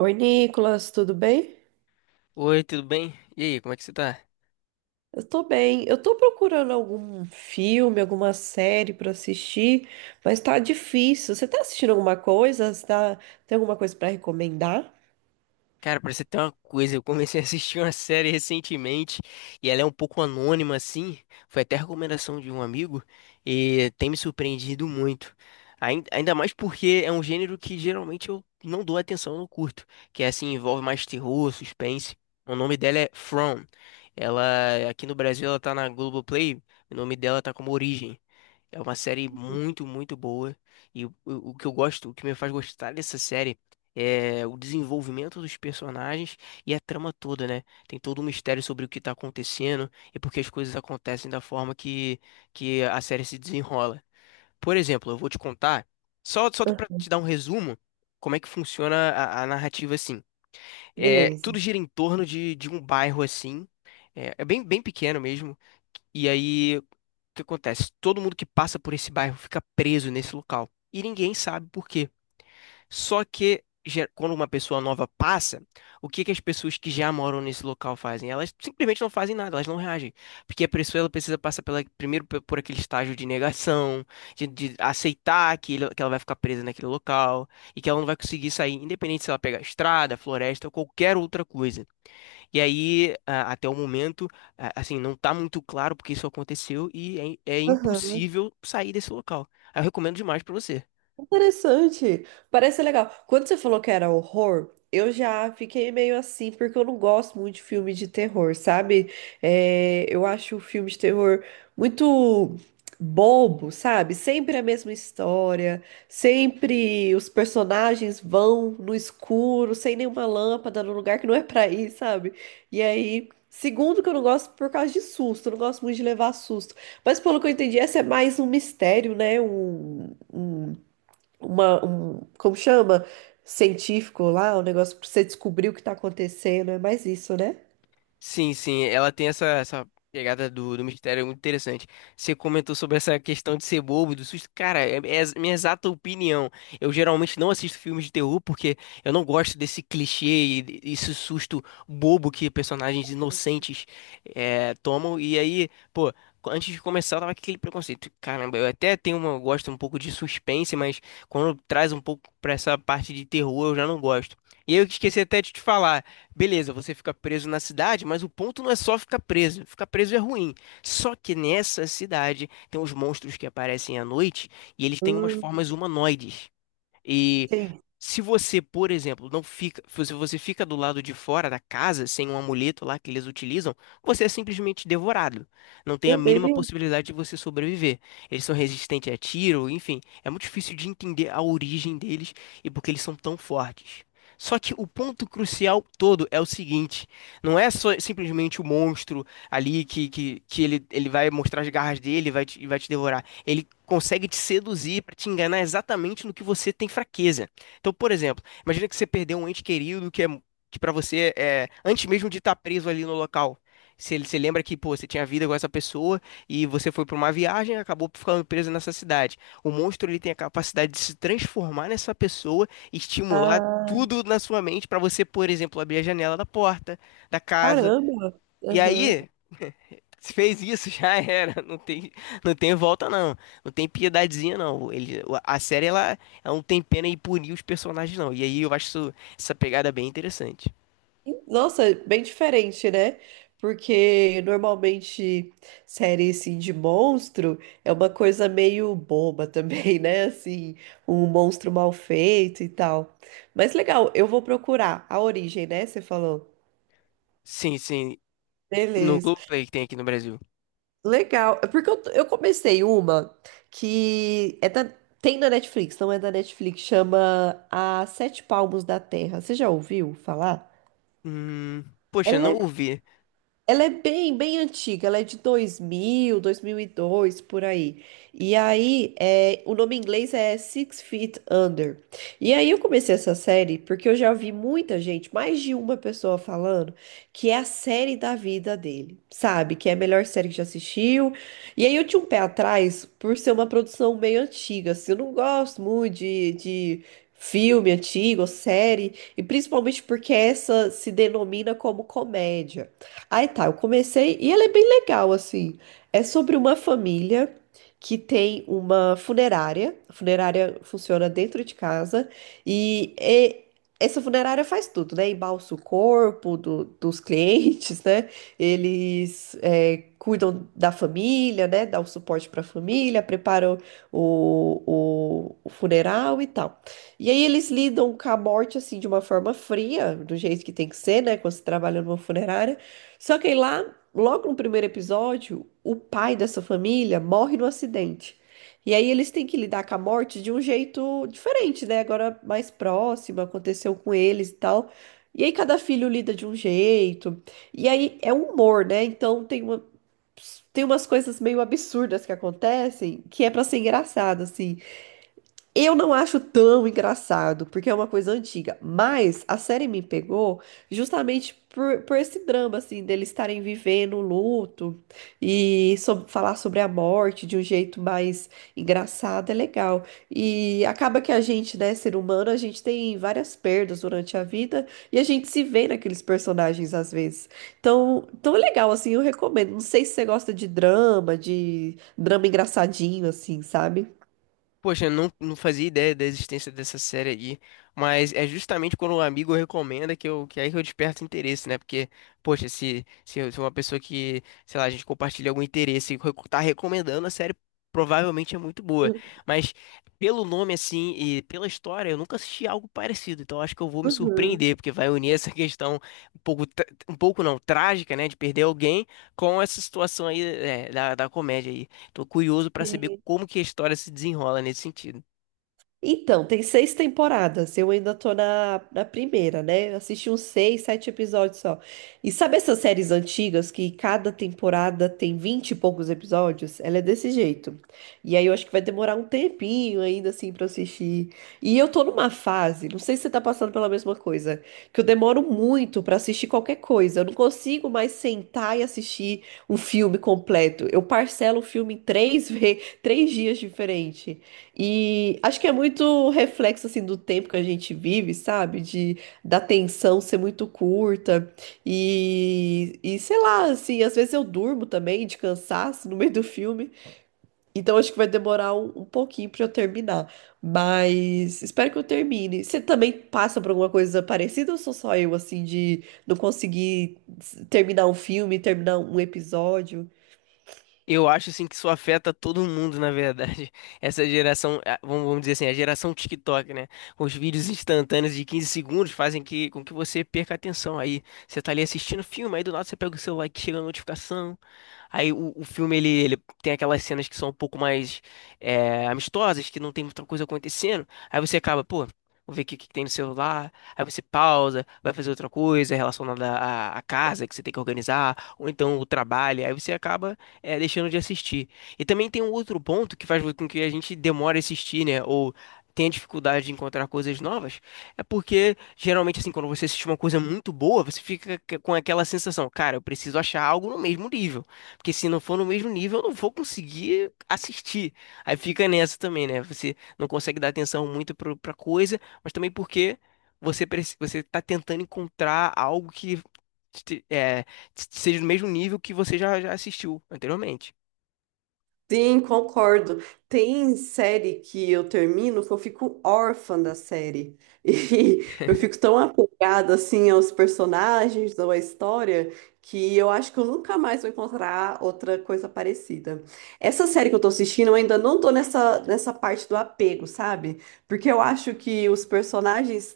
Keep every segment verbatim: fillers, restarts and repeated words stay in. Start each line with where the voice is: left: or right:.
right: Oi, Nicolas, tudo bem?
left: Oi, tudo bem? E aí, como é que você tá?
right: Eu tô bem. Eu tô procurando algum filme, alguma série pra assistir, mas tá difícil. Você tá assistindo alguma coisa? Você tá... Tem alguma coisa pra recomendar?
left: Cara, pra você ter uma coisa, eu comecei a assistir uma série recentemente e ela é um pouco anônima assim, foi até recomendação de um amigo e tem me surpreendido muito. Ain- Ainda mais porque é um gênero que geralmente eu não dou atenção, eu não curto, que é assim, envolve mais terror, suspense. O nome dela é From. Ela, aqui no Brasil, ela tá na Globoplay, o nome dela tá como Origem. É uma série muito, muito boa. E o, o que eu gosto, o que me faz gostar dessa série é o desenvolvimento dos personagens e a trama toda, né? Tem todo um mistério sobre o que tá acontecendo e porque as coisas acontecem da forma que, que a série se desenrola. Por exemplo, eu vou te contar, só, só
right: Ah.
left: pra te dar um resumo, como é que funciona a, a narrativa assim. É, tudo
right: Beleza.
left: gira em torno de, de um bairro assim. É, é bem, bem pequeno mesmo. E aí. O que acontece? Todo mundo que passa por esse bairro fica preso nesse local. E ninguém sabe por quê. Só que ge- quando uma pessoa nova passa, o que que as pessoas que já moram nesse local fazem? Elas simplesmente não fazem nada, elas não reagem. Porque a pessoa ela precisa passar pela, primeiro pe- por aquele estágio de negação, de, de aceitar que, ele- que ela vai ficar presa naquele local e que ela não vai conseguir sair, independente se ela pegar estrada, floresta ou qualquer outra coisa. E aí, a- até o momento, a- assim, não tá muito claro porque isso aconteceu e é, é impossível sair desse local. Aí eu recomendo demais pra você.
right: Interessante. Parece ser legal. Quando você falou que era horror, eu já fiquei meio assim, porque eu não gosto muito de filme de terror, sabe? É, eu acho o filme de terror muito bobo, sabe? Sempre a mesma história, sempre os personagens vão no escuro, sem nenhuma lâmpada, num lugar que não é pra ir, sabe? E aí. Segundo, que eu não gosto por causa de susto, eu não gosto muito de levar susto. Mas pelo que eu entendi, essa é mais um mistério, né? Um, um uma, um, como chama? Científico lá, um negócio pra você descobrir o que tá acontecendo. É mais isso, né?
left: Sim, sim, ela tem essa, essa pegada do, do mistério é muito interessante. Você comentou sobre essa questão de ser bobo, e do susto. Cara, é, é a minha exata opinião. Eu geralmente não assisto filmes de terror porque eu não gosto desse clichê e de- esse susto bobo que personagens inocentes é, tomam. E aí, pô, antes de começar, eu tava com aquele preconceito. Caramba, eu até tenho uma, eu gosto um pouco de suspense, mas quando traz um pouco pra essa parte de terror, eu já não gosto. E aí eu esqueci até de te falar. Beleza, você fica preso na cidade, mas o ponto não é só ficar preso. Ficar preso é ruim. Só que nessa cidade tem os monstros que aparecem à noite e eles têm umas formas
right: Hum,
left: humanoides. E
right: sim.
left: se você, por exemplo, não fica, se você fica do lado de fora da casa sem um amuleto lá que eles utilizam, você é simplesmente devorado. Não tem a
right: Meu
left: mínima
right: Deus.
left: possibilidade de você sobreviver. Eles são resistentes a tiro, enfim, é muito difícil de entender a origem deles e porque eles são tão fortes. Só que o ponto crucial todo é o seguinte: não é só simplesmente o monstro ali que, que, que ele, ele vai mostrar as garras dele e vai te, e vai te devorar. Ele consegue te seduzir para te enganar exatamente no que você tem fraqueza. Então, por exemplo, imagina que você perdeu um ente querido que é que para você é antes mesmo de estar preso ali no local. Se ele se lembra que, pô, você tinha vida com essa pessoa e você foi para uma viagem e acabou ficando preso nessa cidade. O monstro ele tem a capacidade de se transformar nessa pessoa e estimular
right: Ah,
left: tudo na sua mente para você, por exemplo, abrir a janela da porta da casa.
right: caramba.
left: E
right: Aham.
left: aí, se fez isso, já era. Não tem, não tem volta, não. Não tem piedadezinha, não. Ele, a série, ela, ela não tem pena em punir os personagens, não. E aí eu acho isso- essa pegada bem interessante.
right: Nossa, bem diferente, né? Porque normalmente série assim de monstro é uma coisa meio boba também, né? Assim, um monstro mal feito e tal. Mas legal, eu vou procurar a origem, né? Você falou.
left: Sim, sim. No
right: Beleza.
left: Globoplay que tem aqui no Brasil.
right: Legal. É. Porque eu, eu comecei uma que é da- tem na Netflix, não é da Netflix, chama A Sete Palmos da Terra. Você já ouviu falar?
left: Hum, poxa,
right: Ela
left: não
right: é
left: ouvi.
right: ela é bem, bem antiga, ela é de dois dois mil, dois mil e dois, por aí. E aí, é, o nome em inglês é Six Feet Under. E aí eu comecei essa série porque eu já vi muita gente, mais de uma pessoa falando, que é a série da vida dele, sabe? Que é a melhor série que já assistiu. E aí eu tinha um pé atrás por ser uma produção meio antiga, assim, eu não gosto muito de... de Filme antigo, série, e principalmente porque essa se denomina como comédia. Aí tá, eu comecei e ela é bem legal, assim. É sobre uma família que tem uma funerária. A funerária funciona dentro de casa e, e essa funerária faz tudo, né? Embalsa o corpo do- dos clientes, né? Eles é, cuidam da família, né? Dá o suporte para a família, preparam o, o o funeral e tal. E aí eles lidam com a morte, assim, de uma forma fria, do jeito que tem que ser, né? Quando você trabalha numa funerária. Só que aí lá, logo no primeiro episódio, o pai dessa família morre no acidente. E aí eles têm que lidar com a morte de um jeito diferente, né? Agora mais próximo, aconteceu com eles e tal. E aí cada filho lida de um jeito. E aí é um humor, né? Então tem uma, tem umas coisas meio absurdas que acontecem que é pra ser engraçado, assim. Eu não acho tão engraçado, porque é uma coisa antiga, mas a série me pegou justamente por, por esse drama, assim, deles estarem vivendo o luto e sob- falar sobre a morte de um jeito mais engraçado, é legal. E acaba que a gente, né, ser humano, a gente tem várias perdas durante a vida e a gente se vê naqueles personagens às vezes. Então, tão é legal, assim, eu recomendo. Não sei se você gosta de drama, de drama engraçadinho, assim, sabe?
left: Poxa, eu não, não fazia ideia da existência dessa série aí, mas é justamente quando um amigo recomenda que eu, que é aí que eu desperto interesse, né? Porque, poxa, se, se, eu- se uma pessoa que, sei lá, a gente compartilha algum interesse e recu- tá recomendando a série, provavelmente é muito boa. Mas pelo nome, assim, e pela história, eu nunca assisti algo parecido, então acho que eu vou me
right: Uhum.
left: surpreender, porque vai unir essa questão um pouco, tra- um pouco não, trágica, né, de perder alguém com essa situação aí, é, da, da comédia aí. Tô curioso para saber
right: Sim.
left: como que a história se desenrola nesse sentido.
right: Então, tem seis temporadas. Eu ainda tô na, na primeira, né? Eu Assisti uns seis, sete episódios só. E sabe essas séries antigas que cada temporada tem vinte e poucos episódios? Ela é desse jeito. E aí eu acho que vai demorar um tempinho ainda, assim, pra eu assistir. E eu tô numa fase, não sei se você tá passando pela mesma coisa, que eu demoro muito pra assistir qualquer coisa. Eu não consigo mais sentar e assistir um filme completo. Eu parcelo o filme em três, ve- três dias diferentes. E acho que é muito reflexo assim do tempo que a gente vive, sabe? De da tensão ser muito curta e, e sei lá, assim, às vezes eu durmo também de cansaço no meio do filme. Então acho que vai demorar um, um pouquinho pra eu terminar, mas espero que eu termine. Você também passa por alguma coisa parecida ou sou só eu assim de não conseguir s- terminar um filme, terminar um episódio?
left: Eu acho assim que isso afeta todo mundo, na verdade. Essa geração, ah, vamos vamos dizer assim, a geração TikTok, né? Os vídeos instantâneos de quinze segundos fazem que, com que você perca a atenção. Aí você tá ali assistindo o filme, aí do nada você pega o celular que chega a notificação. Aí o, o filme ele, ele tem aquelas cenas que são um pouco mais eh, amistosas, que não tem muita coisa acontecendo. Aí você acaba, pô, vou ver o que, que tem no celular. Aí você pausa, vai fazer outra coisa relacionada à, à casa que você tem que organizar, ou então o trabalho. Aí você acaba é, deixando de assistir. E também tem um outro ponto que faz com que a gente demore a assistir, né? Ou tenha dificuldade de encontrar coisas novas. É porque, geralmente, assim, quando você assiste uma coisa muito boa, você fica c- com aquela sensação, cara, eu preciso achar algo no mesmo nível. Porque se não for no mesmo nível, eu não vou conseguir assistir. Aí fica nessa também, né? Você não consegue dar atenção muito pro- pra coisa, mas também porque você, preci- você tá tentando encontrar algo que seja do mesmo nível que você já, já assistiu anteriormente.
right: Sim, concordo. Tem série que eu termino que eu fico órfã da série. E eu fico tão apegada assim aos personagens ou à história que eu acho que eu nunca mais vou encontrar outra coisa parecida. Essa série que eu tô assistindo, eu ainda não tô nessa, nessa parte do apego, sabe? Porque eu acho que os personagens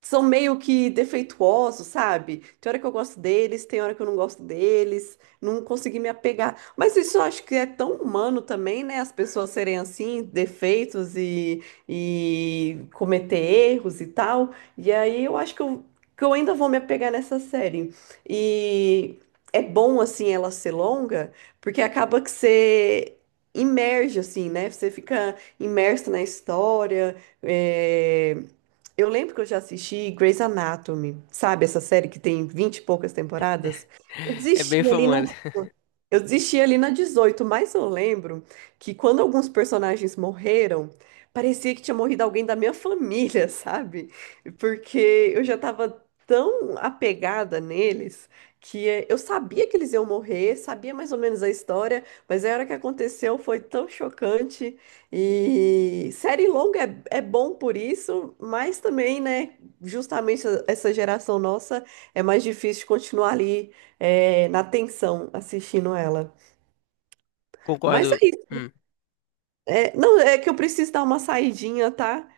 right: são meio que defeituosos, sabe? Tem hora que eu gosto deles, tem hora que eu não gosto deles, não consegui me apegar. Mas isso eu acho que é tão humano também, né? As pessoas serem assim, defeitos e, e cometer erros e tal. E aí eu acho que eu, que eu ainda vou me apegar nessa série. E é bom, assim, ela ser longa, porque acaba que você. Imerge, assim, né? Você fica imerso na história, é, eu lembro que eu já assisti Grey's Anatomy, sabe? Essa série que tem vinte e poucas temporadas. Eu
left: É bem
right: desisti ali na
left: famosa.
right: eu desisti ali na dezoito, mas eu lembro que quando alguns personagens morreram, parecia que tinha morrido alguém da minha família, sabe? Porque eu já tava tão apegada neles que eh, eu sabia que eles iam morrer, sabia mais ou menos a história, mas a hora que aconteceu foi tão chocante. E série longa é, é bom por isso, mas também, né, justamente essa essa geração nossa é mais difícil de continuar ali é, na tensão assistindo ela. Mas é
left: Concordo.
right: isso.
left: Hum,
right: É, não, é que eu preciso dar uma saidinha, tá?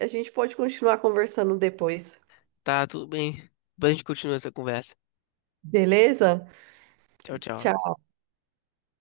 right: A gente pode continuar conversando depois.
left: tá, tudo bem. Depois a gente continua essa conversa.
right: Beleza?
left: Tchau, tchau.
right: Tchau.